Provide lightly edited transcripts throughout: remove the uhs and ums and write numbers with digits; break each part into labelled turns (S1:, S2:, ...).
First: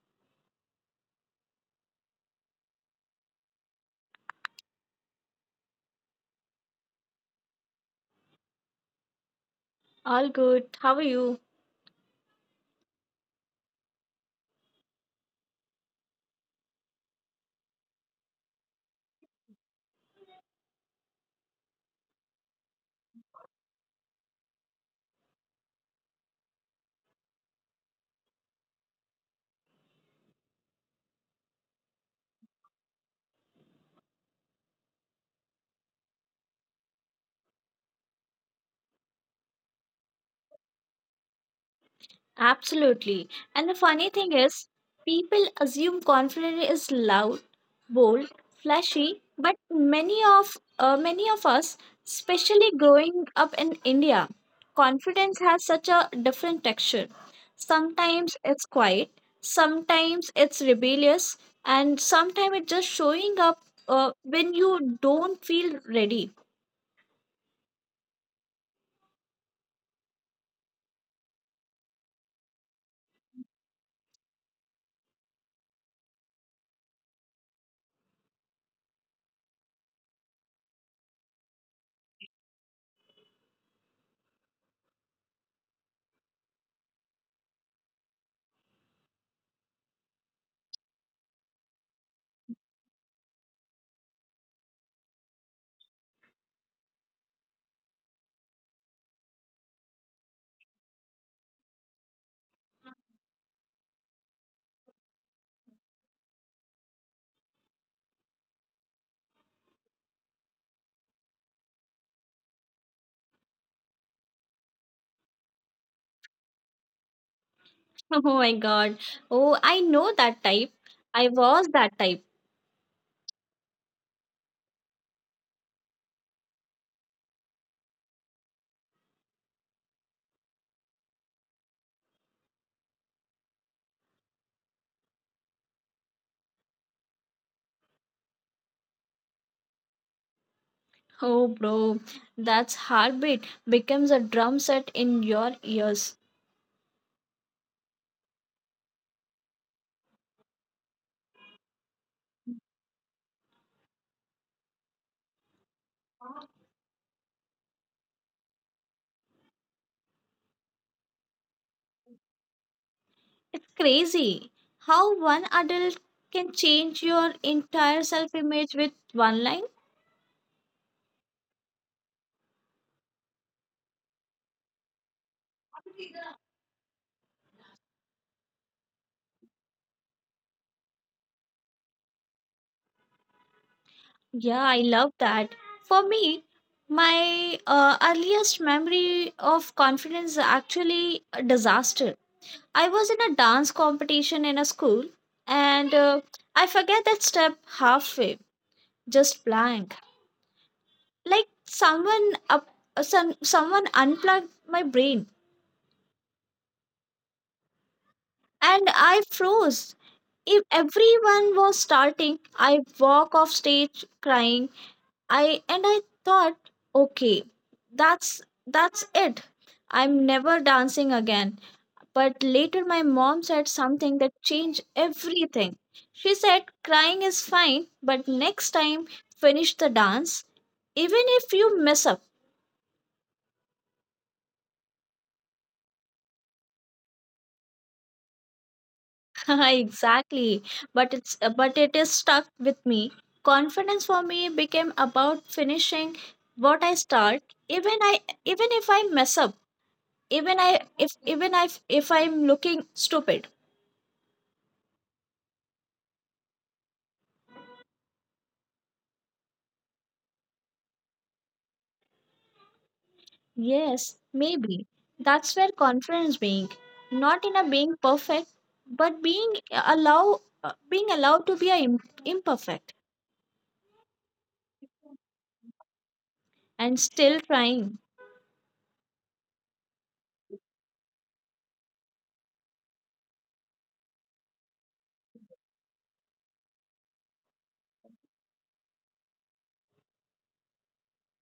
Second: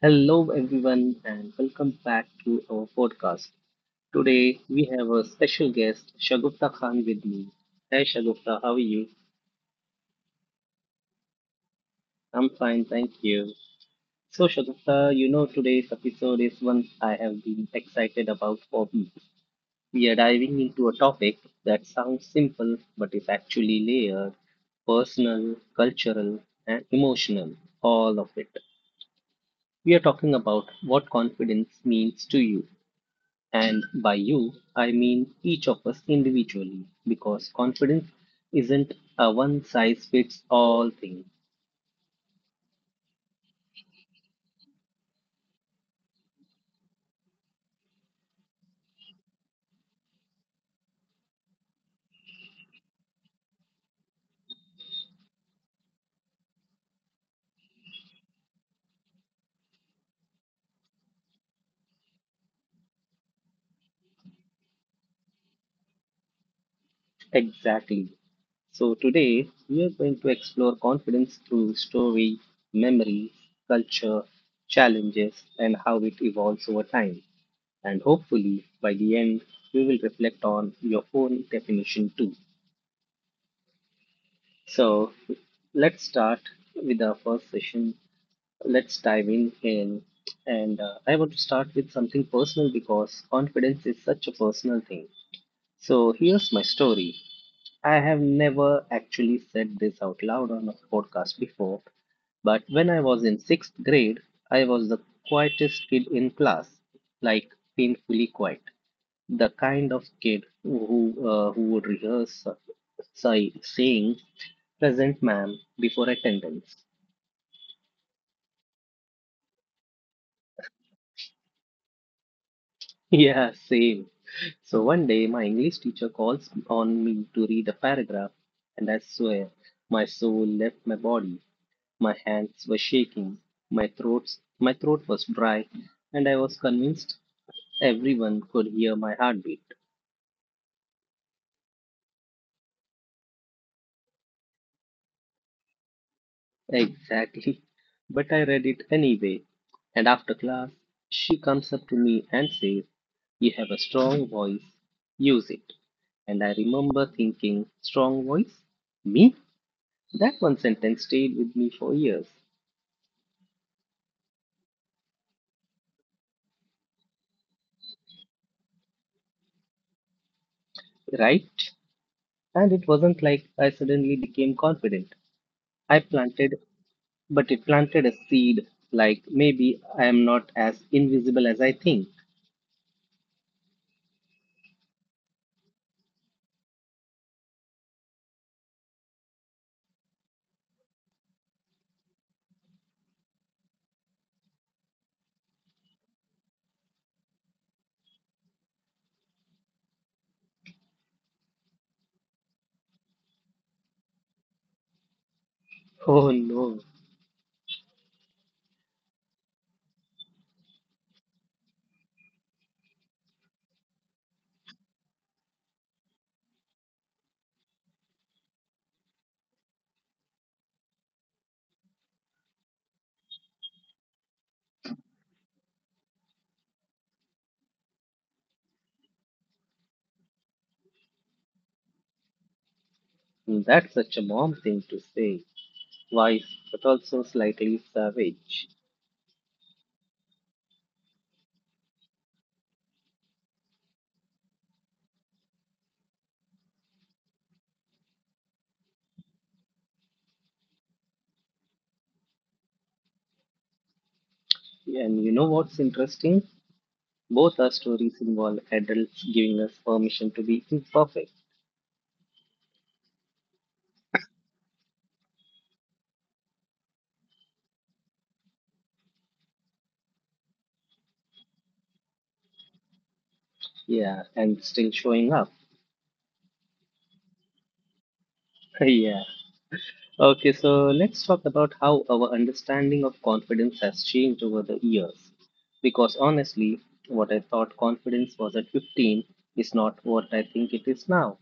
S1: Hello, everyone, and welcome back to our podcast. Today, we have a special guest, Shagufta Khan, with me. Hey, Shagufta, how are you?
S2: All good. How are you?
S1: I'm fine, thank you. So, Shagufta, today's episode is one I have been excited about for weeks. We are diving into a topic that sounds simple but is actually layered, personal, cultural, and emotional, all of it. We are talking about what confidence means to you. And by you, I mean each of us individually, because confidence isn't a one size fits all thing.
S2: Absolutely. And the funny thing is, people assume confidence is loud, bold, flashy, but many of us, especially growing up in India, confidence has such a different texture. Sometimes it's quiet, sometimes it's rebellious, and sometimes it's just showing up when you don't feel ready.
S1: Exactly. So today, we are going to explore confidence through story, memory, culture, challenges, and how it evolves over time. And hopefully, by the end, we will reflect on your own definition too. So let's start with our first session. Let's dive in and I want to start with something personal because confidence is such a personal thing. So here's my story. I have never actually said this out loud on a podcast before, but when I was in sixth grade, I was the quietest kid in class, like painfully quiet, the kind of kid who would rehearse saying present ma'am before attendance.
S2: Oh my God. Oh, I know that type. I was that type.
S1: Yeah, same. So one day my English teacher calls on me to read a paragraph, and I swear my soul left my body, my hands were shaking, my throat was dry, and I was convinced everyone could hear my heartbeat.
S2: Oh, bro, that's heartbeat becomes a drum set in your ears.
S1: Exactly. But I read it anyway. And after class, she comes up to me and says, "You have a strong voice. Use it." And I remember thinking, strong voice? Me? That one sentence stayed with me for years,
S2: It's crazy how one adult can change your entire self image with one line.
S1: right? And it wasn't like I suddenly became confident. I planted, but it planted a seed, like maybe I am not as invisible as I think.
S2: Yeah, I love that. For me, my earliest memory of confidence is actually a disaster. I was in a dance competition in a school and I forget that step halfway. Just blank. Like someone unplugged my brain
S1: Oh no,
S2: and I froze. If everyone was starting, I walk off stage crying. I and I thought, okay, that's that's it. I'm never dancing again. But later my mom said something that changed everything. She said, crying is fine, but next time finish the dance even if you mess up.
S1: that's such a mom thing to say. Wise, but also slightly savage.
S2: Exactly, but it is stuck with me. Confidence for me became about finishing what I start, even i even if I mess up, even i even I, if I'm looking stupid.
S1: And you know what's interesting? Both our stories involve adults giving us permission to be imperfect.
S2: Yes, maybe that's where confidence being, not in a being perfect but being allow being allowed to be imperfect
S1: Yeah, and still showing up.
S2: and still trying.
S1: Yeah. Okay, so let's talk about how our understanding of confidence has changed over the years. Because honestly, what I thought confidence was at 15 is not what I think it is now.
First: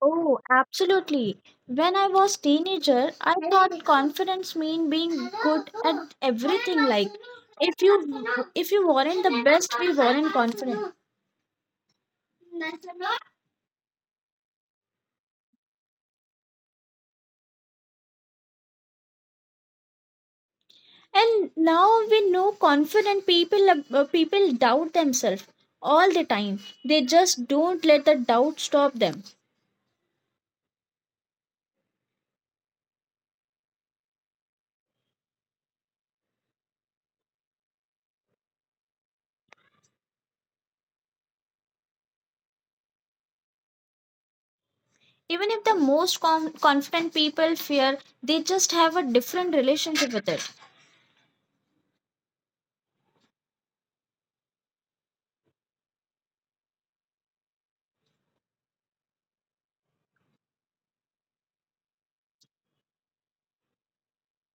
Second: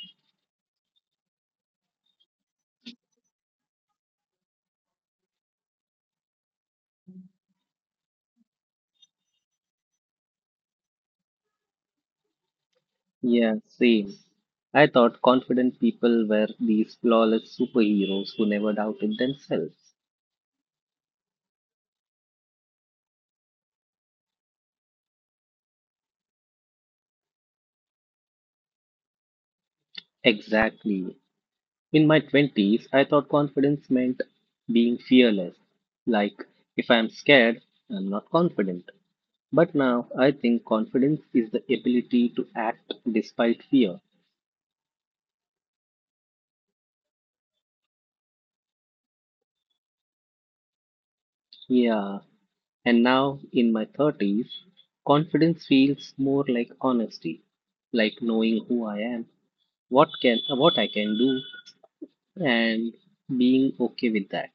S2: Oh, absolutely. When I was teenager, I thought confidence mean being good at everything, like if you if you weren't the best we weren't confident.
S1: Yeah, same. I thought confident people were these flawless superheroes who never doubted themselves.
S2: And now we know confident people people doubt themselves all the time. They just don't let the doubt stop them.
S1: Exactly. In my 20s, I thought confidence meant being fearless. Like, if I'm scared, I'm not confident. But now I think confidence is the ability to act despite fear.
S2: Even if the most confident people fear, they just have a different relationship with it.
S1: Yeah, and now in my 30s, confidence feels more like honesty, like knowing who I am, what I can do, and being okay with that.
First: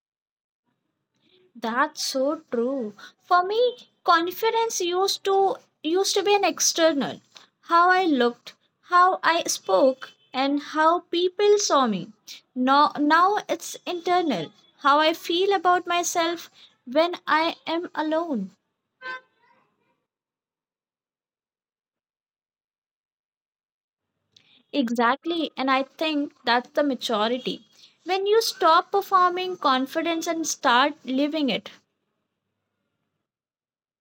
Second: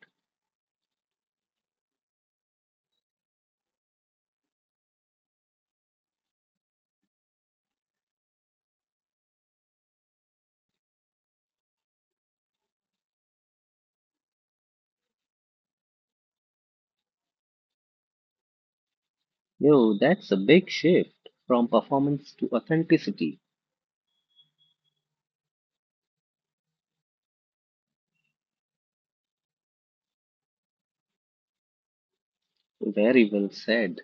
S2: That's so true. For me, confidence used to used to be an external. How I looked, how I spoke, and how people saw me. Now it's internal. How I feel about myself when I am alone.
S1: Yo, that's a big shift from performance to authenticity.
S2: Exactly, and I think that's the maturity. When you stop performing confidence and start living it.
S1: Very well said.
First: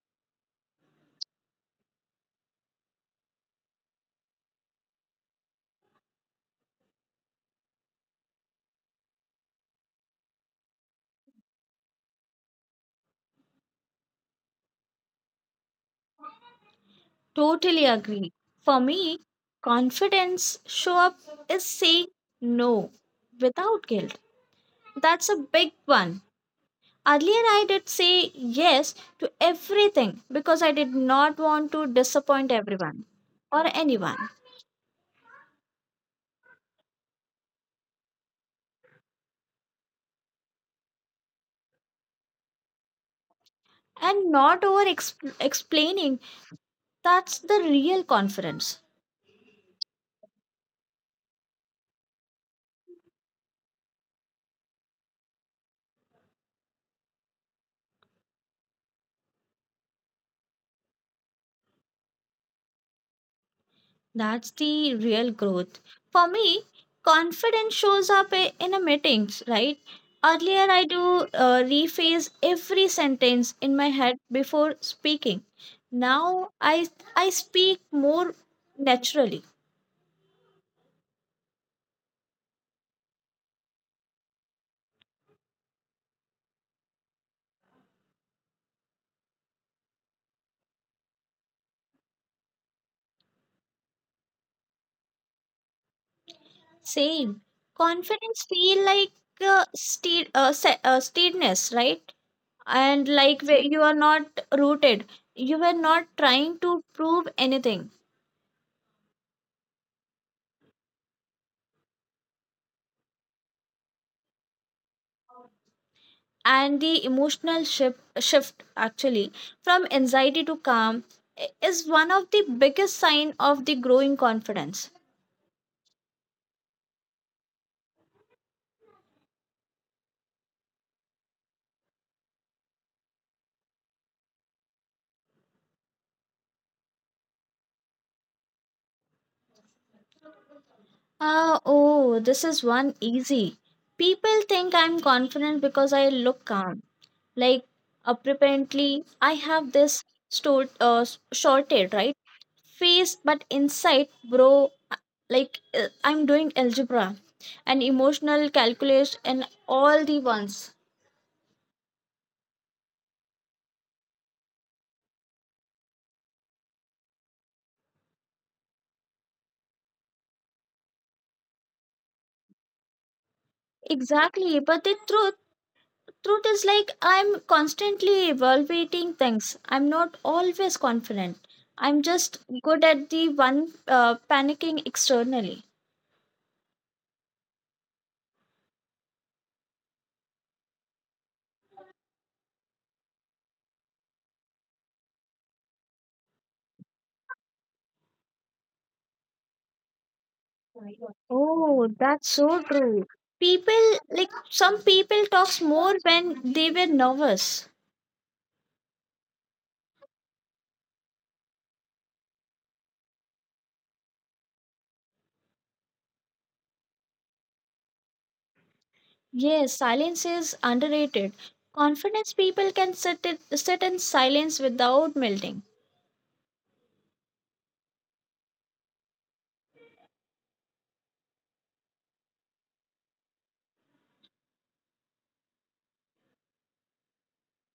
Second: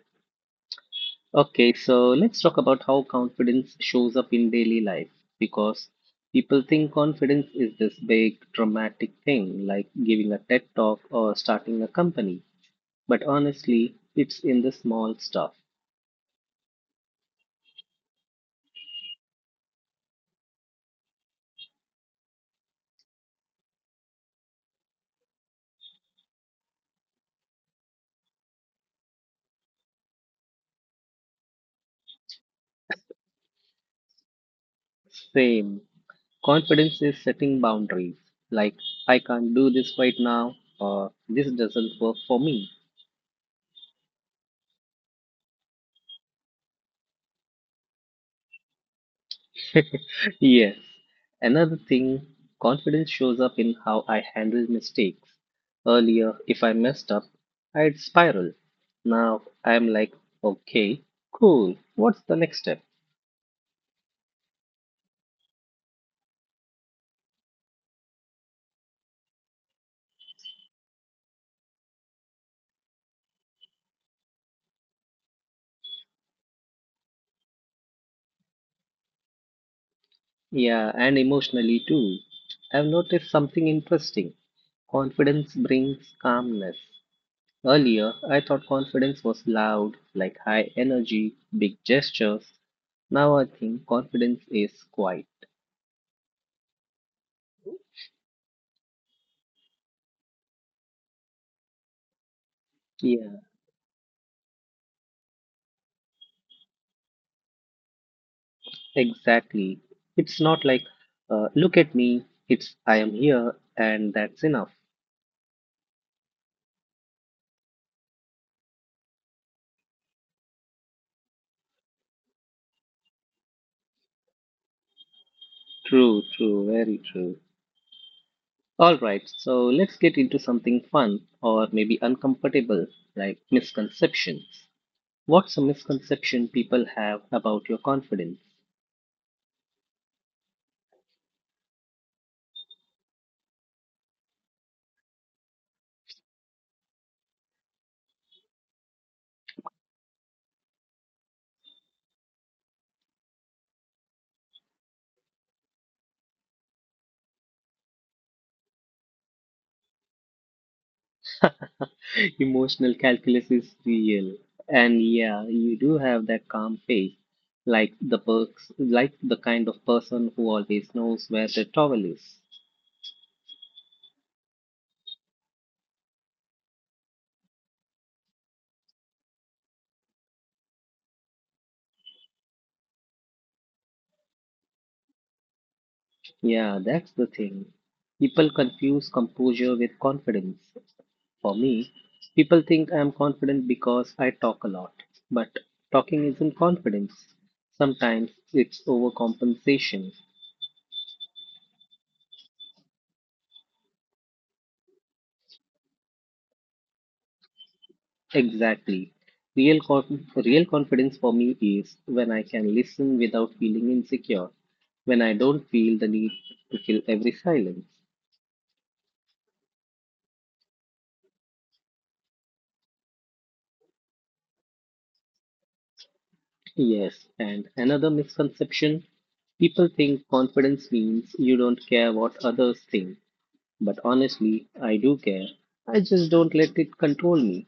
S1: Okay, so let's talk about how confidence shows up in daily life because people think confidence is this big dramatic thing like giving a TED talk or starting a company. But honestly, it's in the small stuff.
S2: Totally agree. For me, confidence show up is saying no without guilt. That's a big one. Earlier, I did say yes to everything because I did not want to disappoint everyone or anyone.
S1: Same. Confidence is setting boundaries, like I can't do this right now or this doesn't work for me.
S2: And not explaining, that's the real confidence.
S1: Yes. Another thing, confidence shows up in how I handle mistakes. Earlier, if I messed up, I'd spiral. Now I'm like, okay, cool, what's the next step?
S2: That's the real growth. For me, confidence shows up in a meetings, right? Earlier, I do rephrase every sentence in my head before speaking. Now, I speak more naturally.
S1: Yeah, and emotionally too. I've noticed something interesting. Confidence brings calmness. Earlier, I thought confidence was loud, like high energy, big gestures. Now I think confidence is quiet.
S2: Same. Confidence feel like steadiness, right? And like
S1: Yeah.
S2: where you are not rooted. You were not trying to prove anything.
S1: Exactly. It's not like, look at me, it's I am here and that's enough.
S2: And the emotional shift actually from anxiety to calm is one of the biggest sign of the growing confidence.
S1: True, true, very true. All right, so let's get into something fun or maybe uncomfortable, like misconceptions. What's a misconception people have about your confidence?
S2: Ah, oh, this is one easy. People think I'm confident because I look calm. Like, apparently I have this store shorted right face, but inside, bro, uh, I'm doing algebra and emotional calculus and all the ones.
S1: Emotional calculus is real. And yeah, you do have that calm face, like the perks, like the kind of person who always knows where the towel is.
S2: Exactly, but the truth is like I'm constantly evaluating things. I'm not always confident. I'm just good at the one, panicking externally.
S1: Yeah, that's the thing. People confuse composure with confidence. For me, people think I'm confident because I talk a lot. But talking isn't confidence. Sometimes it's overcompensation.
S2: Oh, that's so true. People, like, some people talks more when they were nervous.
S1: Exactly. Real confidence for me is when I can listen without feeling insecure, when I don't feel the need to fill every silence.
S2: Yes, silence is underrated. Confidence people can sit in silence without melting.
S1: Yes, and another misconception, people think confidence means you don't care what others think. But honestly, I do care. I just don't let it control me.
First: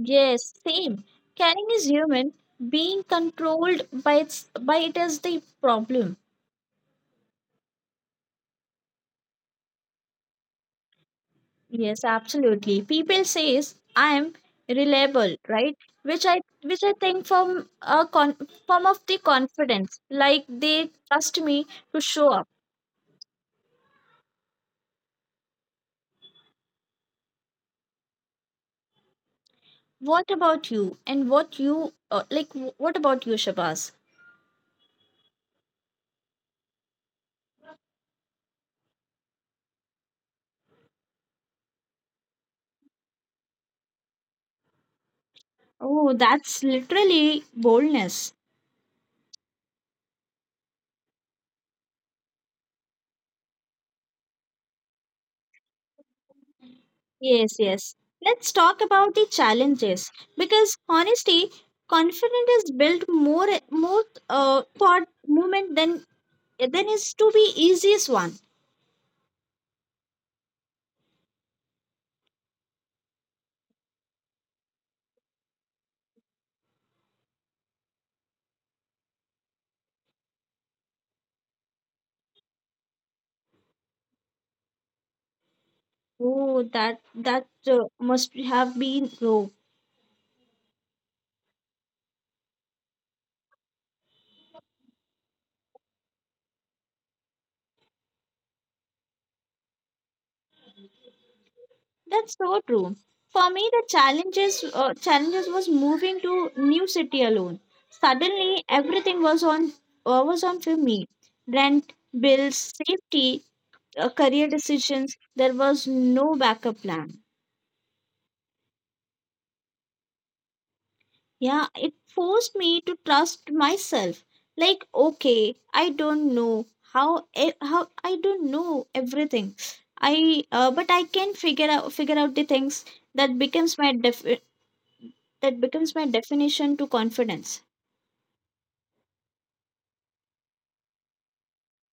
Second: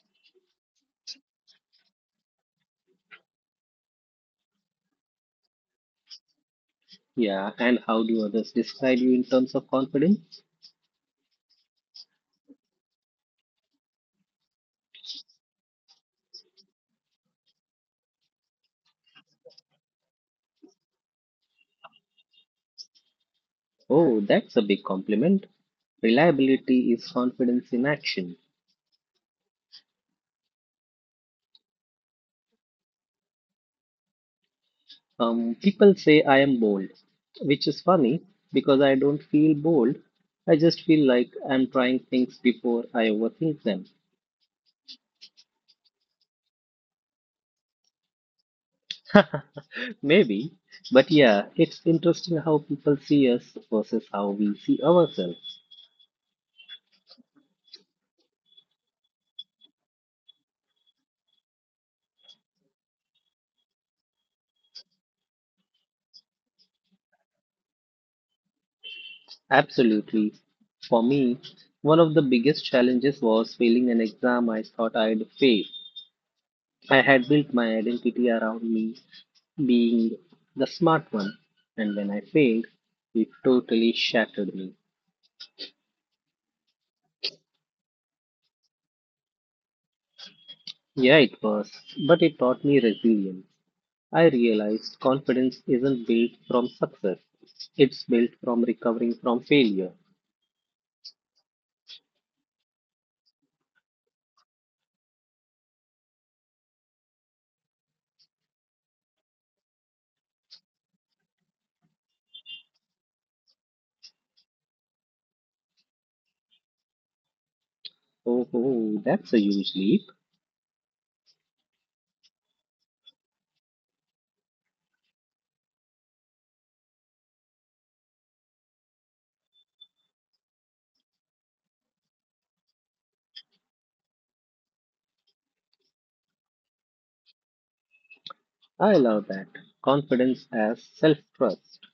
S2: Yes, same. Caring is human. Being controlled by its by it is the problem.
S1: Yeah, and how do others describe you in terms of confidence?
S2: Yes, absolutely. People says I am reliable, right? Which I think from a form of the confidence, like they trust me to show up.
S1: Oh, that's a big compliment. Reliability is confidence in action.
S2: What about you? And what you, like? What about you, Shabazz?
S1: People say I am bold, which is funny because I don't feel bold. I just feel like I'm trying things before I overthink them.
S2: Oh, that's literally boldness.
S1: Maybe, but yeah, it's interesting how people see us versus how we see ourselves.
S2: Yes, yes. Let's talk about the challenges because honesty, confidence is built more thought movement than is to be easiest one.
S1: Absolutely. For me, one of the biggest challenges was failing an exam I thought I'd fail. I had built my identity around me being the smart one, and when I failed, it totally shattered me.
S2: Oh, that must have been true.
S1: Yeah, it was, but it taught me resilience. I realized confidence isn't built from success, it's built from recovering from failure.
S2: That's so true. For me, the challenges was moving to new city alone. Suddenly, everything was on for me. Rent, bills, safety, career decisions. There was no backup plan.
S1: Oh, oh, that's a huge leap.
S2: Yeah, it forced me to trust myself. Like, okay, I don't know how I don't know everything. I but I can figure out the things. that becomes my def- that becomes my definition to confidence.
S1: I love that. Confidence as self trust.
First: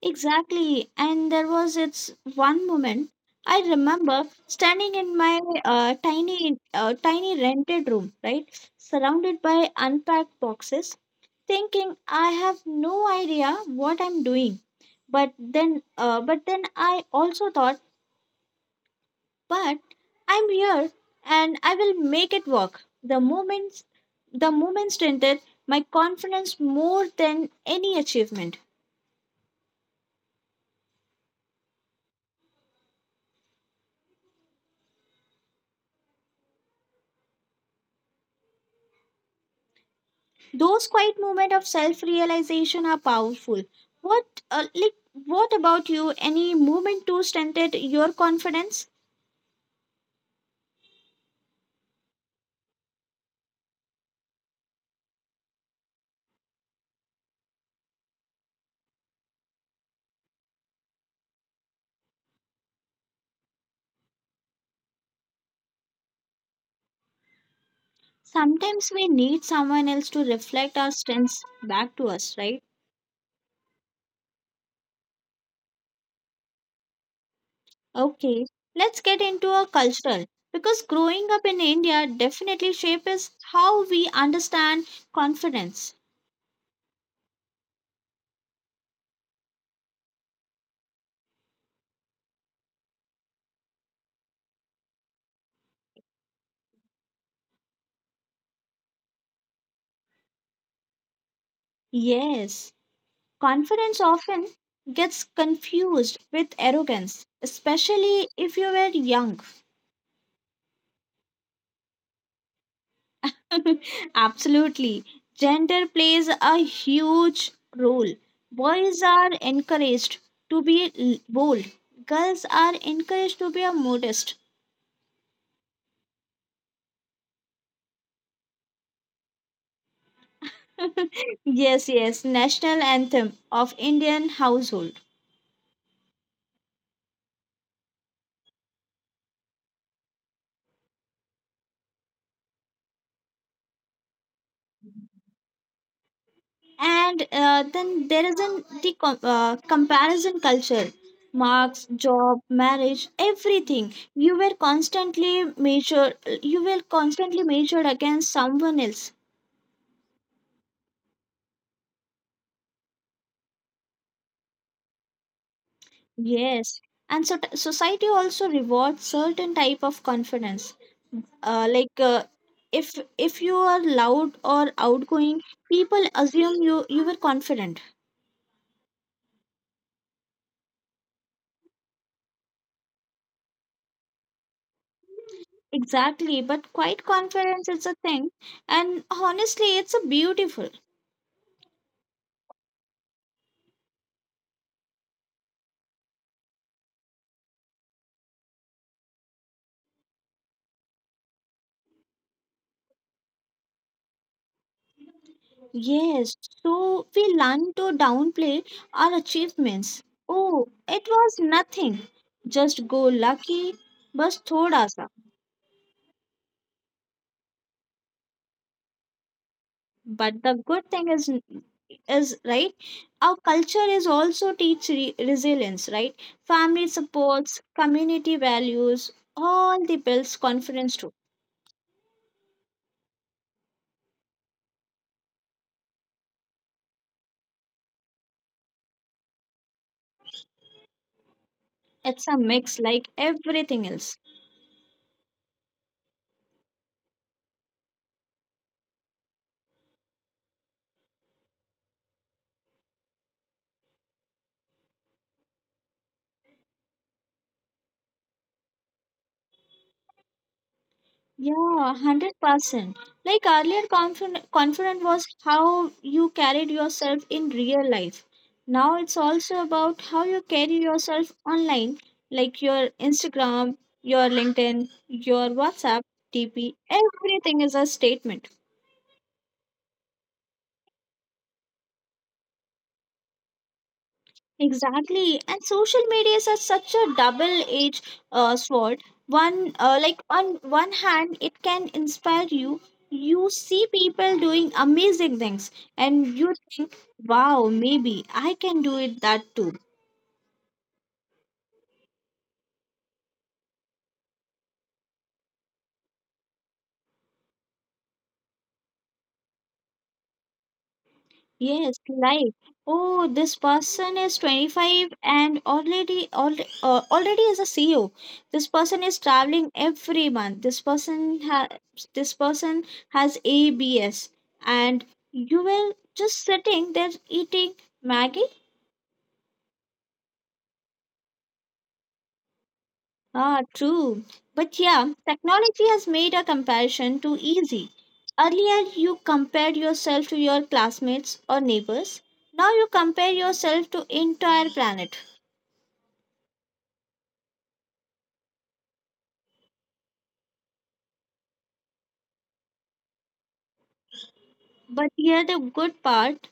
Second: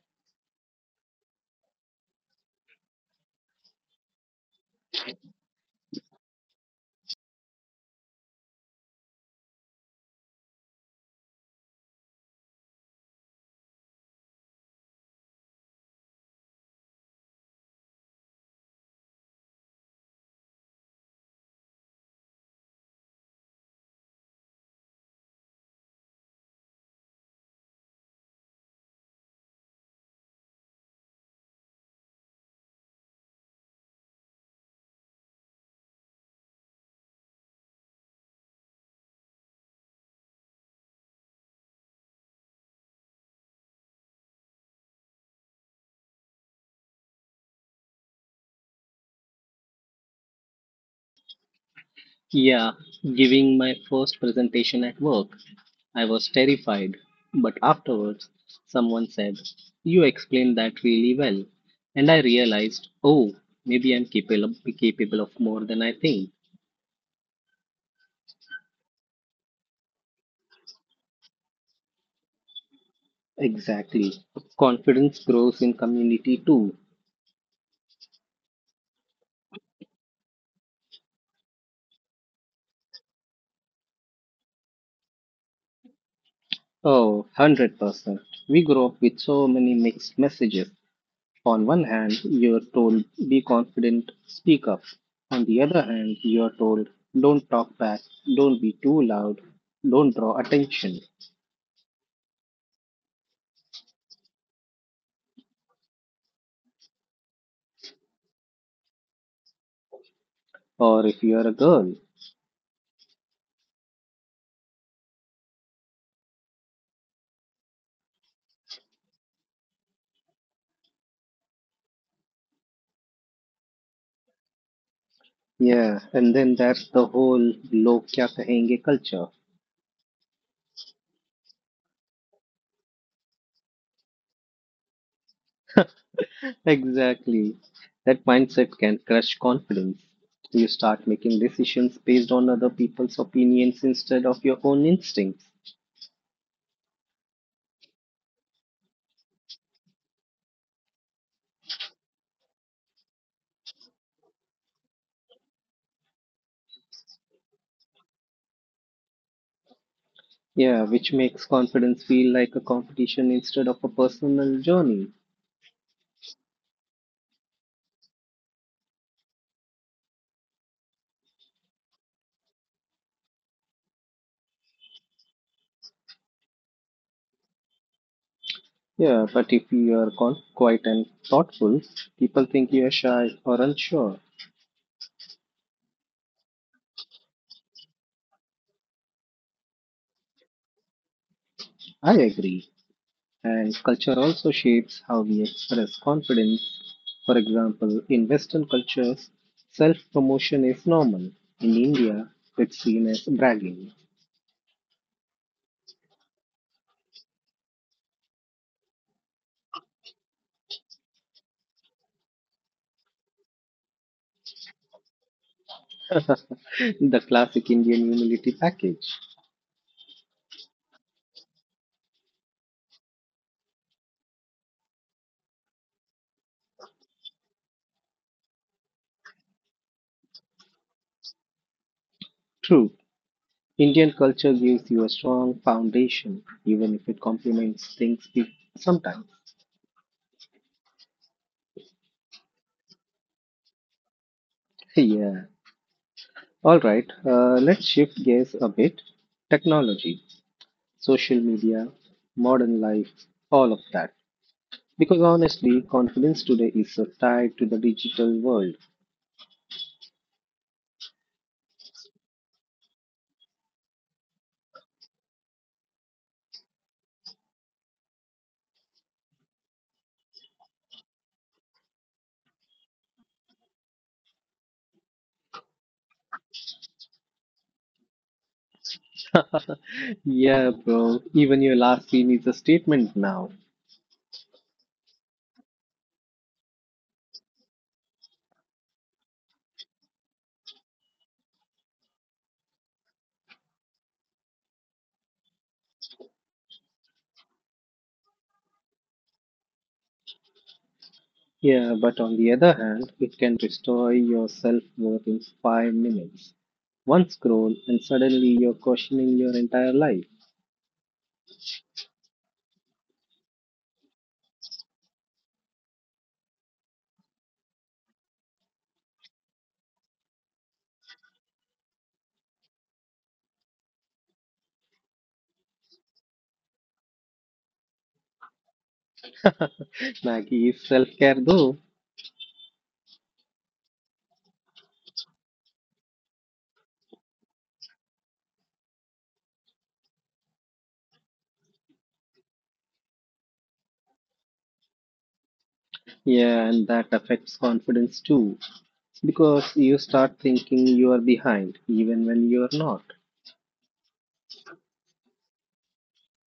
S2: Exactly. And there was its one moment I remember standing in my tiny rented room, right? Surrounded by unpacked boxes thinking I have no idea what I'm doing. But then I also thought, but I'm here and I will make it work. The moment strengthened my confidence more than any achievement. Those quiet moments of self-realization are powerful. What, uh, like, what about you? Any moment to strengthen your confidence?
S1: Yeah, giving my first presentation at work. I was terrified, but afterwards someone said, "You explained that really well." And I realized, oh, maybe I'm capable, of more than I think.
S2: Sometimes we need someone else to reflect our strengths back to us, right?
S1: Exactly. Confidence grows in community too.
S2: Okay, let's get into a cultural because growing up in India definitely shapes how we understand confidence.
S1: Oh, 100%. We grow up with so many mixed messages. On one hand, you're told be confident, speak up. On the other hand, you're told don't talk back, don't be too loud, don't draw attention.
S2: Yes, confidence often gets confused with arrogance, especially if you were young.
S1: Or if you're a girl,
S2: Absolutely. Gender plays a huge role. Boys are encouraged to be bold, girls are encouraged to be a modest.
S1: yeah, and then that's the whole log kya kahenge culture.
S2: Yes, yes, national anthem of Indian household.
S1: Exactly. That mindset can crush confidence. You start making decisions based on other people's opinions instead of your own instincts.
S2: And then there is an comparison culture, marks, job, marriage, everything. You were constantly measured. You were constantly measured against someone else.
S1: Yeah, which makes confidence feel like a competition instead of a personal journey.
S2: Yes, and so society also rewards certain type of confidence. Uh, like uh, if you are loud or outgoing, people assume you were confident.
S1: Yeah, but if you are quiet and thoughtful, people think you are shy or unsure.
S2: Exactly, but quiet confidence is a thing, and honestly, it's a beautiful.
S1: I agree. And culture also shapes how we express confidence. For example, in Western cultures, self promotion is normal. In India, it's seen as bragging.
S2: Yes, so we learn to downplay our achievements. Oh, it was nothing. Just go lucky, bus thoda sa.
S1: The classic Indian humility package.
S2: But the good thing is right. Our culture is also teach resilience, right? Family supports, community values, all the builds confidence too.
S1: True, Indian culture gives you a strong foundation, even if it complements things we sometimes.
S2: It's a mix like everything else.
S1: Yeah. All right, let's shift gears a bit. Technology, social media, modern life, all of that. Because honestly, confidence today is so tied to the digital world.
S2: Yeah, 100%. Like earlier, confident was how you carried yourself in real life. Now it's also about how you carry yourself online, like your Instagram, your LinkedIn, your WhatsApp, TP. Everything is a statement.
S1: Yeah, bro, even your last scene is a statement now.
S2: Exactly, and social media is such a double-edged sword. One, on one hand, it can inspire you. You see people doing amazing things, and you think, "Wow, maybe I can do it that too."
S1: Yeah, but on the other hand, it can destroy your self worth in five minutes. One scroll, and suddenly you're questioning your entire life.
S2: Yes, like, oh, this person is 25 and already is a CEO. This person is traveling every month. This person has ABS and you were just sitting there eating Maggie?
S1: Maggie is self care though.
S2: Ah, true. But yeah, technology has made a comparison too easy. Earlier you compared yourself to your classmates or neighbors. Now you compare yourself to entire planet.
S1: Yeah, and that affects confidence too. Because you start thinking you are behind, even when you are not.
S2: But here the good part,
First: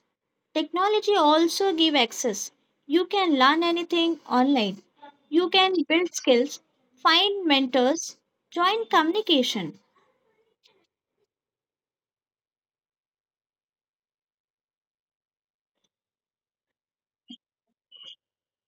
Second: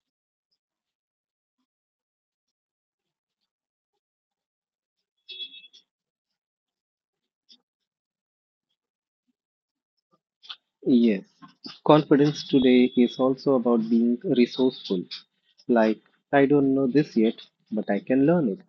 S2: technology also give access. You can learn anything online. You can build skills, find mentors, join communication.
S1: Yes. Confidence today is also about being resourceful. Like, I don't know this yet, but I can learn it.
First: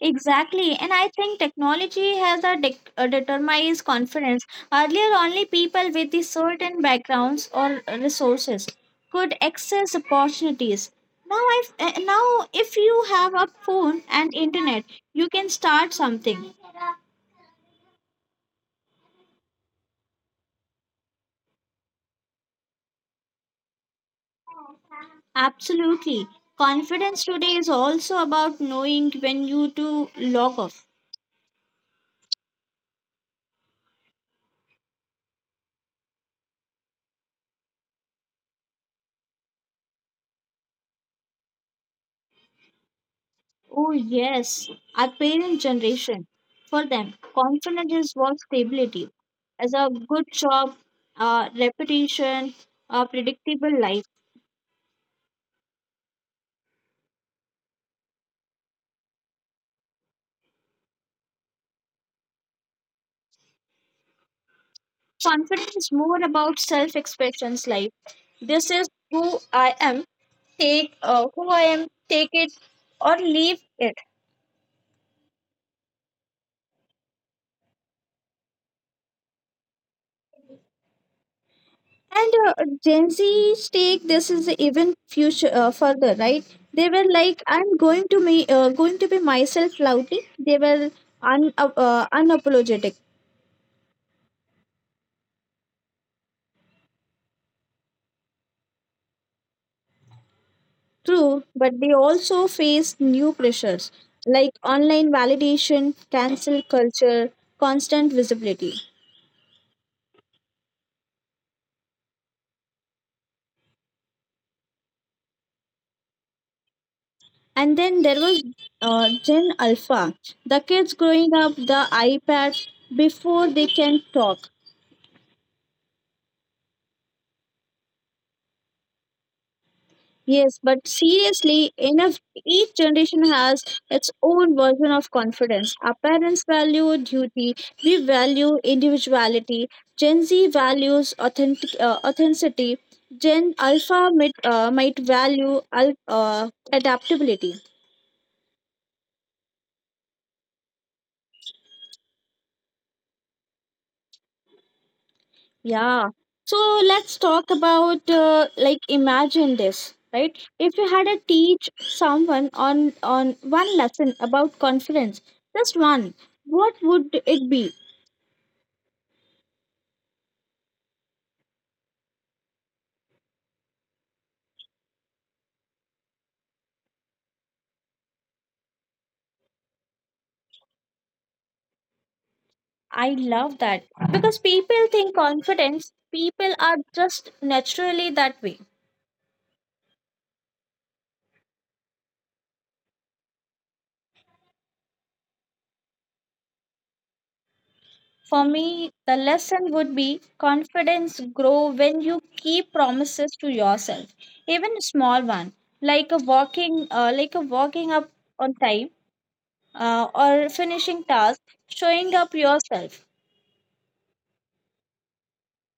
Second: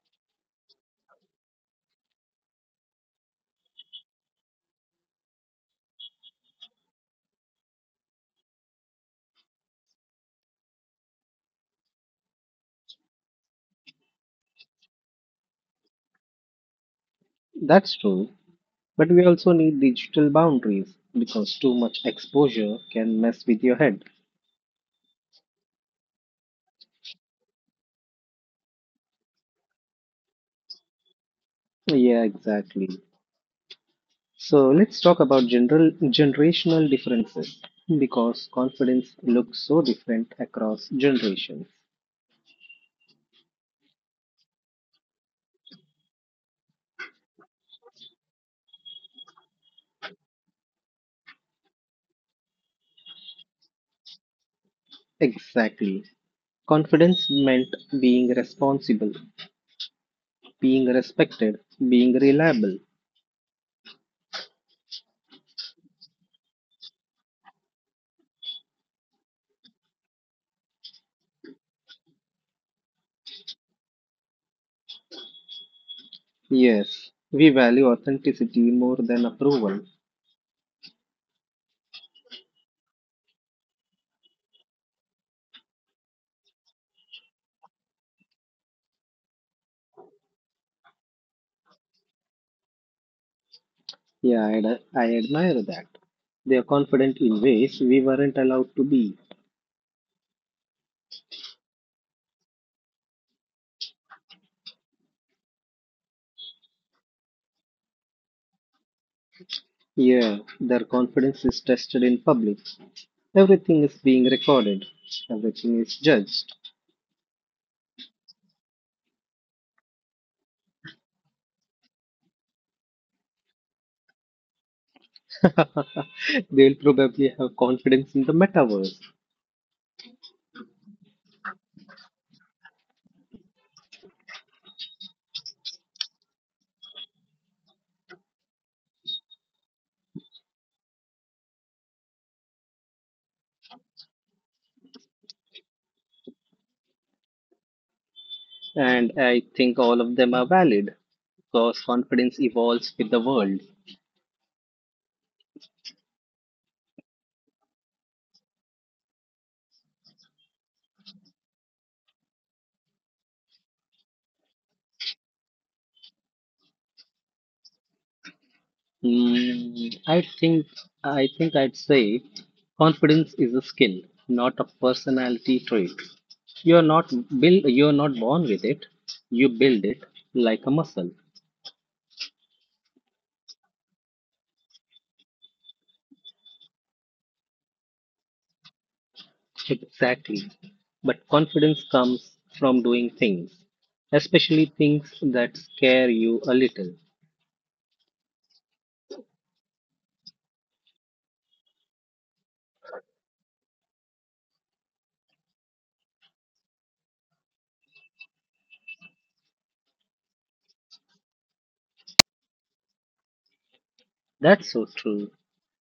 S2: Exactly, and I think technology has a determines confidence. Earlier, only people with the certain backgrounds or resources could access opportunities. Now, I now if you have a phone and internet, you can start something.
S1: That's true. But we also need digital boundaries because too much exposure can mess with your head.
S2: Absolutely. Confidence today is also about knowing when you to log off.
S1: Yeah, exactly. So let's talk about general generational differences because confidence looks so different across generations.
S2: Oh, yes, our parent generation. For them, confidence is what stability as a good job, repetition, a predictable life.
S1: Exactly. Confidence meant being responsible, being respected, being reliable.
S2: Confidence is more about self expressions life. This is who I am, take who I am, take it or leave it.
S1: Yes, we value authenticity more than approval.
S2: And Gen Z's take this is even future further, right? They were like, "I'm going to me going to be myself loudly." They were un unapologetic,
S1: Yeah, I admire that. They are confident in ways we weren't allowed to be.
S2: true, but they also faced new pressures like online validation, cancel culture, constant visibility.
S1: Yeah, their confidence is tested in public. Everything is being recorded, everything is judged.
S2: And then there was Gen Alpha, the kids growing up the iPad before they can talk.
S1: They'll probably have confidence in the metaverse.
S2: Yes, but seriously, enough. Each generation has its own version of confidence. Our parents value duty. We value individuality. Gen Z values authenticity. Gen Alpha might value adaptability.
S1: And I think all of them are valid because confidence evolves with the world.
S2: Yeah. So let's talk about imagine this, right? If you had to teach someone on one lesson about confidence, just one, what would it be?
S1: Mm, I think I'd say confidence is a skill, not a personality trait. You're not you're not born with it. You build it like a muscle.
S2: I love that because people think confidence, people are just naturally that way.
S1: Exactly. But confidence comes from doing things, especially things that scare you a little.
S2: For me, the lesson would be confidence grow when you keep promises to yourself, even a small one, like a walking up on time, or finishing task, showing up yourself.
S1: That's so true.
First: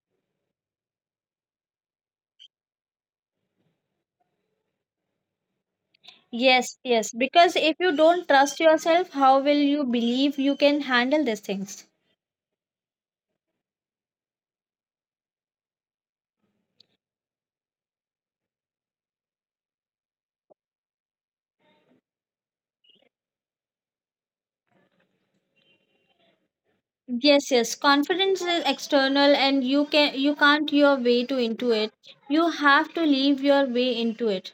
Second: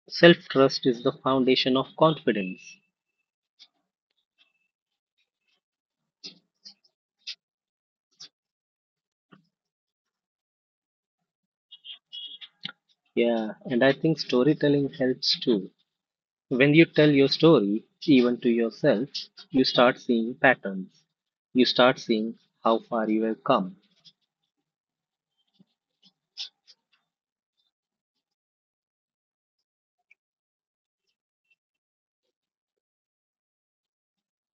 S1: Self-trust is the foundation of confidence.
S2: Yes, yes, because if you don't trust yourself, how will you believe you can handle these things?
S1: Yeah, and I think storytelling helps too. When you tell your story, even to yourself, you start seeing patterns. You start seeing how far you have come.
S2: Yes, yes, confidence is external and you can't your way to into it. You have to leave your way into it.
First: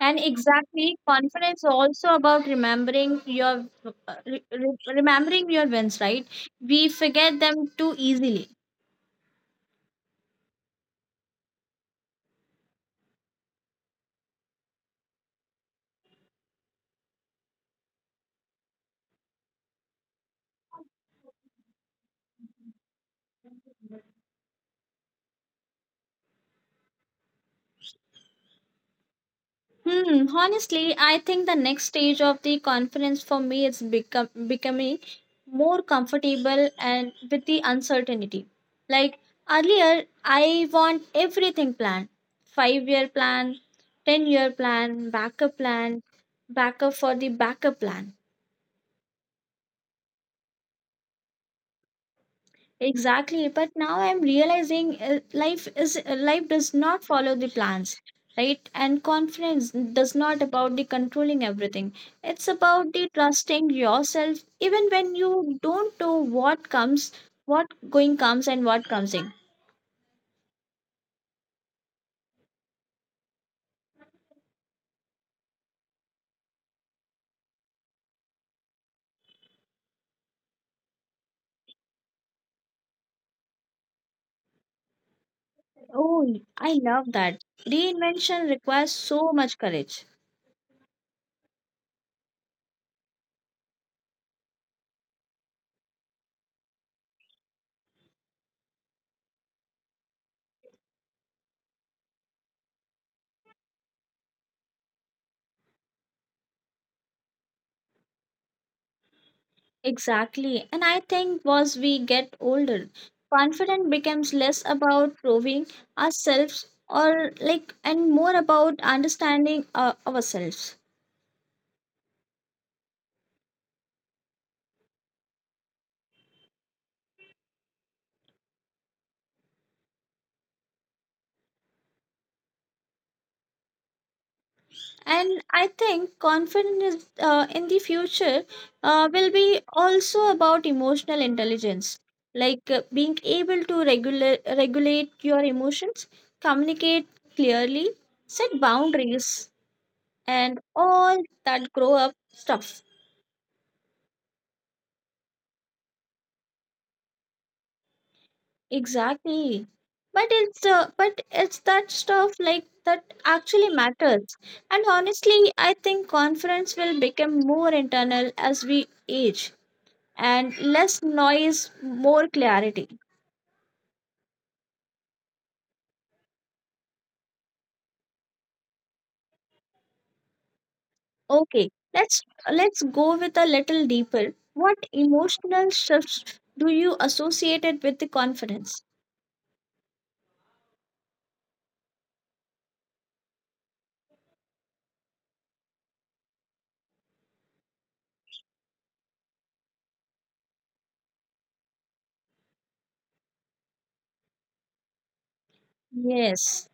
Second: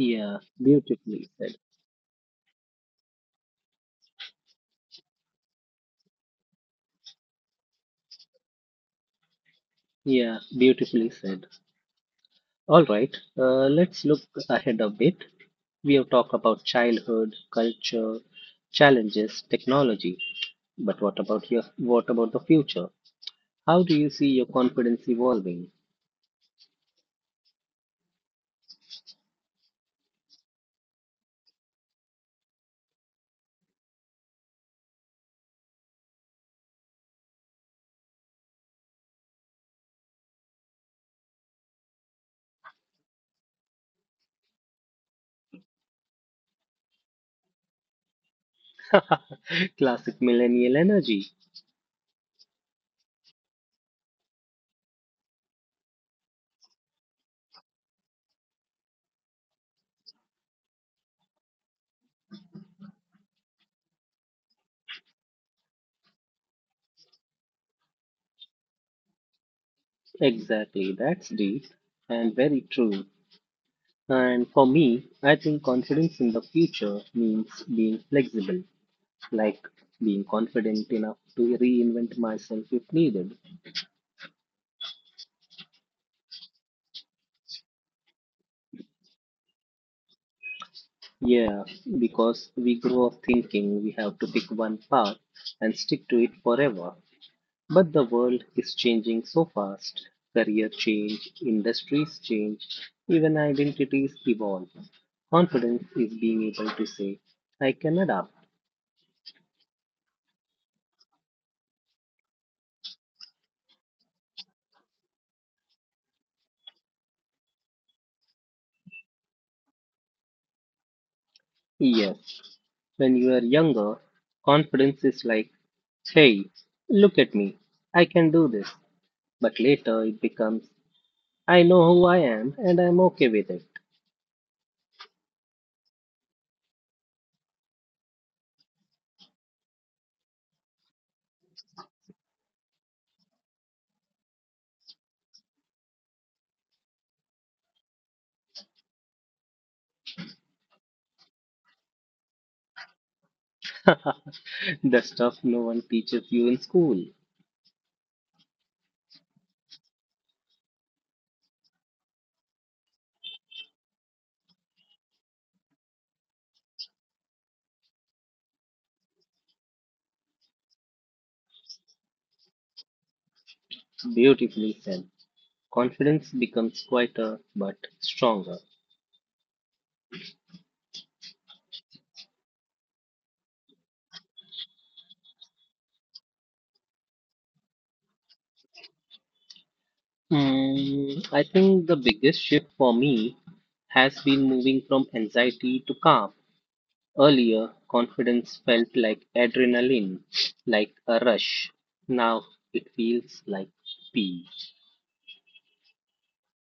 S2: And exactly,
S1: beautifully said.
S2: confidence is also about remembering your wins, right? We forget them too easily.
S1: Yeah, beautifully said. All right, let's look ahead a bit. We have talked about childhood, culture, challenges, technology. But what about the future? How do you see your confidence evolving?
S2: Hmm, honestly, I think the next stage of the conference for me is become becoming more comfortable and with the uncertainty. Like earlier, I want everything planned. Five-year plan, ten-year plan, backup for the backup plan.
S1: Classic millennial energy.
S2: Exactly, but now I'm realizing life is life does not follow the plans, right? And confidence does not about the controlling everything. It's about the trusting yourself even when you don't know what comes, what going comes and what comes in.
S1: Exactly, that's deep and very true. And for me, I think confidence in the future means being flexible, like being confident enough to reinvent myself if needed.
S2: Oh, I love that. Reinvention requires so much courage.
S1: Yeah, because we grow up thinking we have to pick one path and stick to it forever. But the world is changing so fast. Career change, industries change, even identities evolve. Confidence is being able to say, I can adapt.
S2: Exactly. And I think as we get older, confidence becomes less about proving ourselves or like and more about understanding ourselves.
S1: Yes, when you are younger, confidence is like, hey, look at me, I can do this. But later it becomes, I know who I am and I'm okay with it.
S2: And I think confidence is, in the future will be also about emotional intelligence, like being able to regulate your emotions, communicate clearly, set boundaries, and all that grow up stuff.
S1: The stuff no one teaches you in school.
S2: Exactly. But it's that stuff like that actually matters. And honestly, I think conference will become more internal as we age and less noise, more clarity.
S1: Beautifully said. Confidence becomes quieter but stronger.
S2: Okay, let's let's go with a little deeper. What emotional shifts do you associate it with the conference?
S1: Mm, I think the biggest shift for me has been moving from anxiety to calm. Earlier, confidence felt like adrenaline, like a rush. Now it feels like peace.
S2: Yes.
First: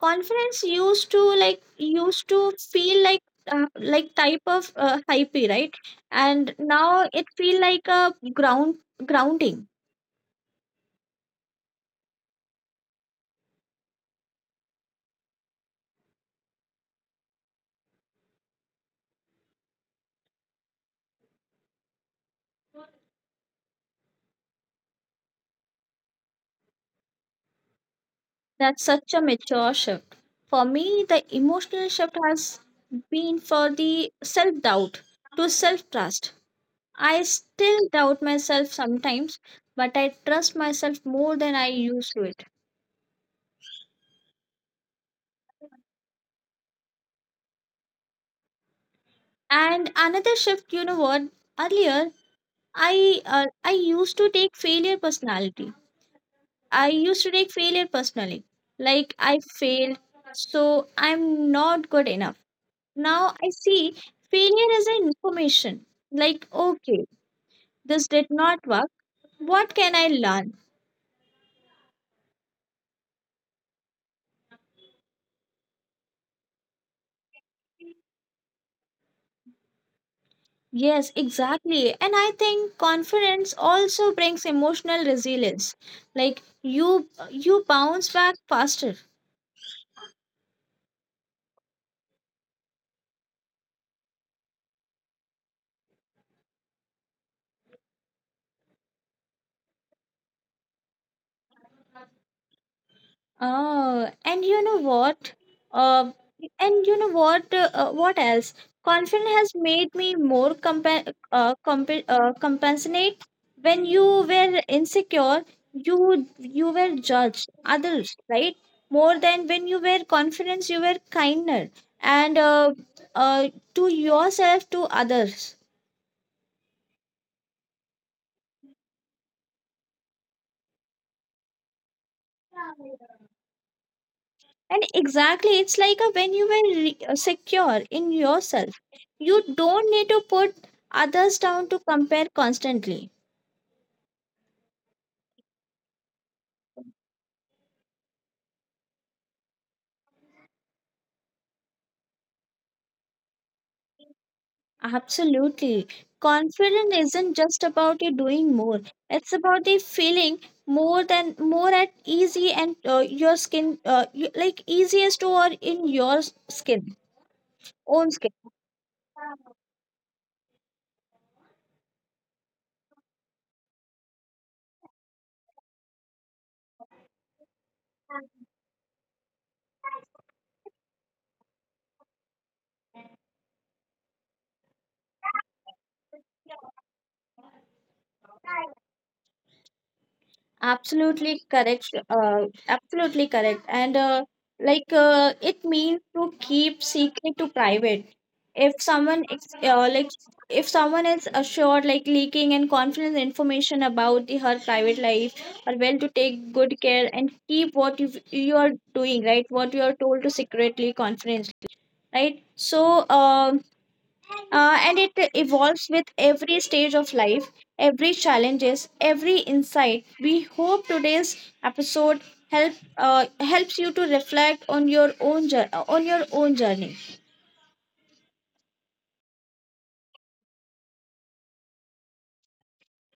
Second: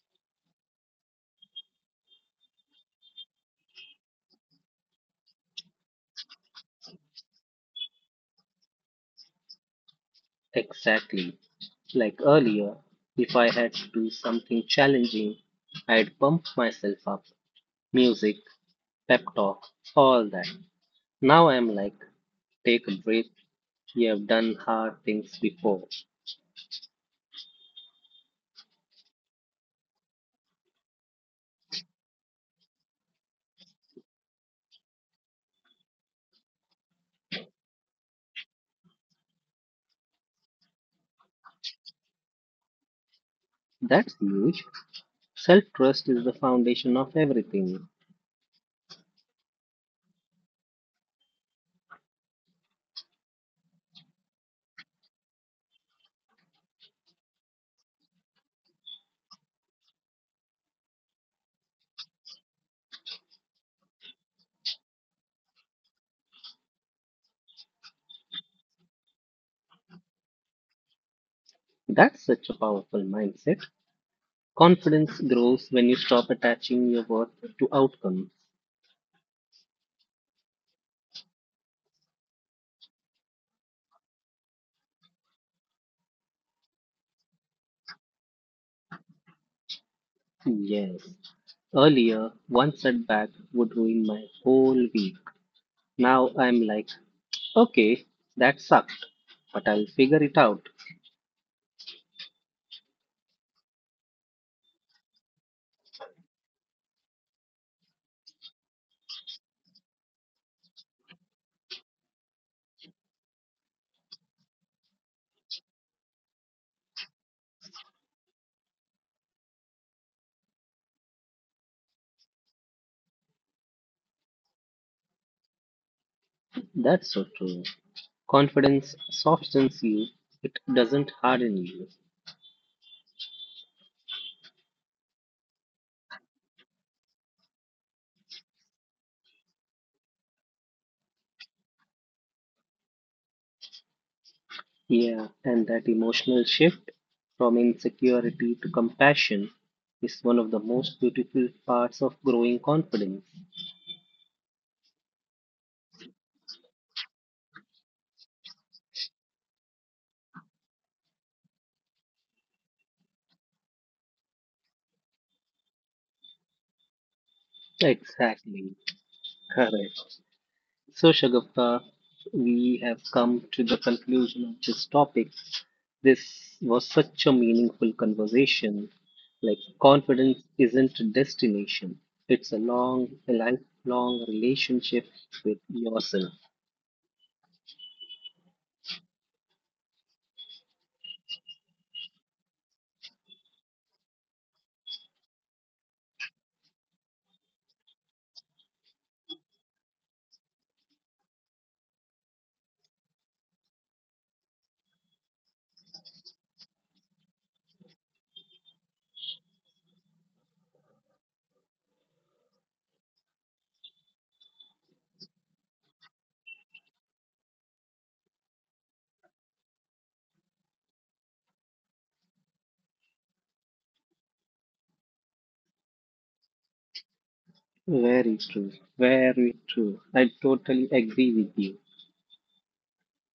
S2: Confidence used to feel uh, like type of hype, right? And now it feel like a ground grounding.
S1: Exactly. Like earlier, if I had to do something challenging, I'd pump myself up. Music, pep talk, all that. Now I'm like, take a breath. You have done hard things before.
S2: That's such a mature shift. For me the emotional shift has been for the self doubt to self trust. I still doubt myself sometimes, but I trust myself more than I used to it.
S1: That's huge. Self trust is the foundation of everything.
S2: And another shift, you know what, earlier I uh, used to take failure personality I used to take failure personally. Like I failed, so I'm not good enough. Now I see failure as an information. Like, okay, this did not work. What can I learn?
S1: That's such a powerful mindset. Confidence grows when you stop attaching your worth to outcomes.
S2: Yes, exactly. And I think confidence also brings emotional resilience. Like you bounce back faster.
S1: Yes. Earlier, one setback would ruin my whole week. Now I'm like, okay, that sucked, but I'll figure it out.
S2: Oh, and you know what? Uh, what else? Confidence has made me more compassionate. When you were insecure, you were judged others, right? More than when you were confident, you were kinder and uh, to yourself, to others.
S1: That's so true. Confidence softens you, it doesn't harden you.
S2: And exactly, it's like a, when you were secure in yourself, you don't need to put others down to compare constantly.
S1: Yeah, and that emotional shift from insecurity to compassion is one of the most beautiful parts of growing confidence.
S2: Absolutely. Confidence isn't just about you doing more, it's about the feeling more than more at easy and your skin, like easiest or in your skin, own skin.
S1: Exactly. Correct. So, Shagafta, we have come to the conclusion of this topic. This was such a meaningful conversation. Like, confidence isn't a destination, it's a lifelong relationship with yourself.
S2: Absolutely correct. And like it means to keep secret to private. If someone ex- like if someone is assured like leaking and confidence information about the, her private life or well to take good care and keep what you are doing, right, what you are told to secretly confidentially, right? And it evolves with every stage of life, every challenges, every insight. We hope today's episode helps you to reflect on your own on your own journey.
S1: Very true, very true. I totally agree with you.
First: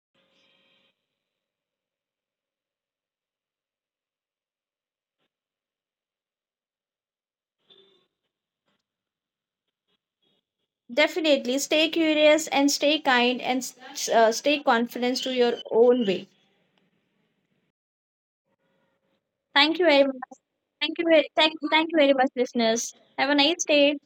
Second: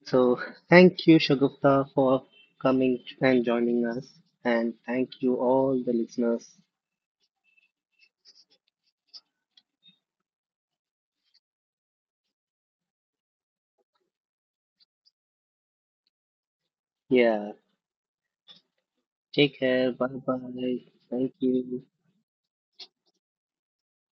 S1: So, thank you, Shagufta, for coming and joining us. And thank you, all the listeners.
S2: Definitely stay curious and stay kind and stay confident to your own way.
S1: Yeah, take
S2: Thank
S1: care.
S2: you very
S1: Bye
S2: much.
S1: bye.
S2: thank you
S1: Thank
S2: very thank,
S1: you.
S2: thank you very much listeners, have a nice day.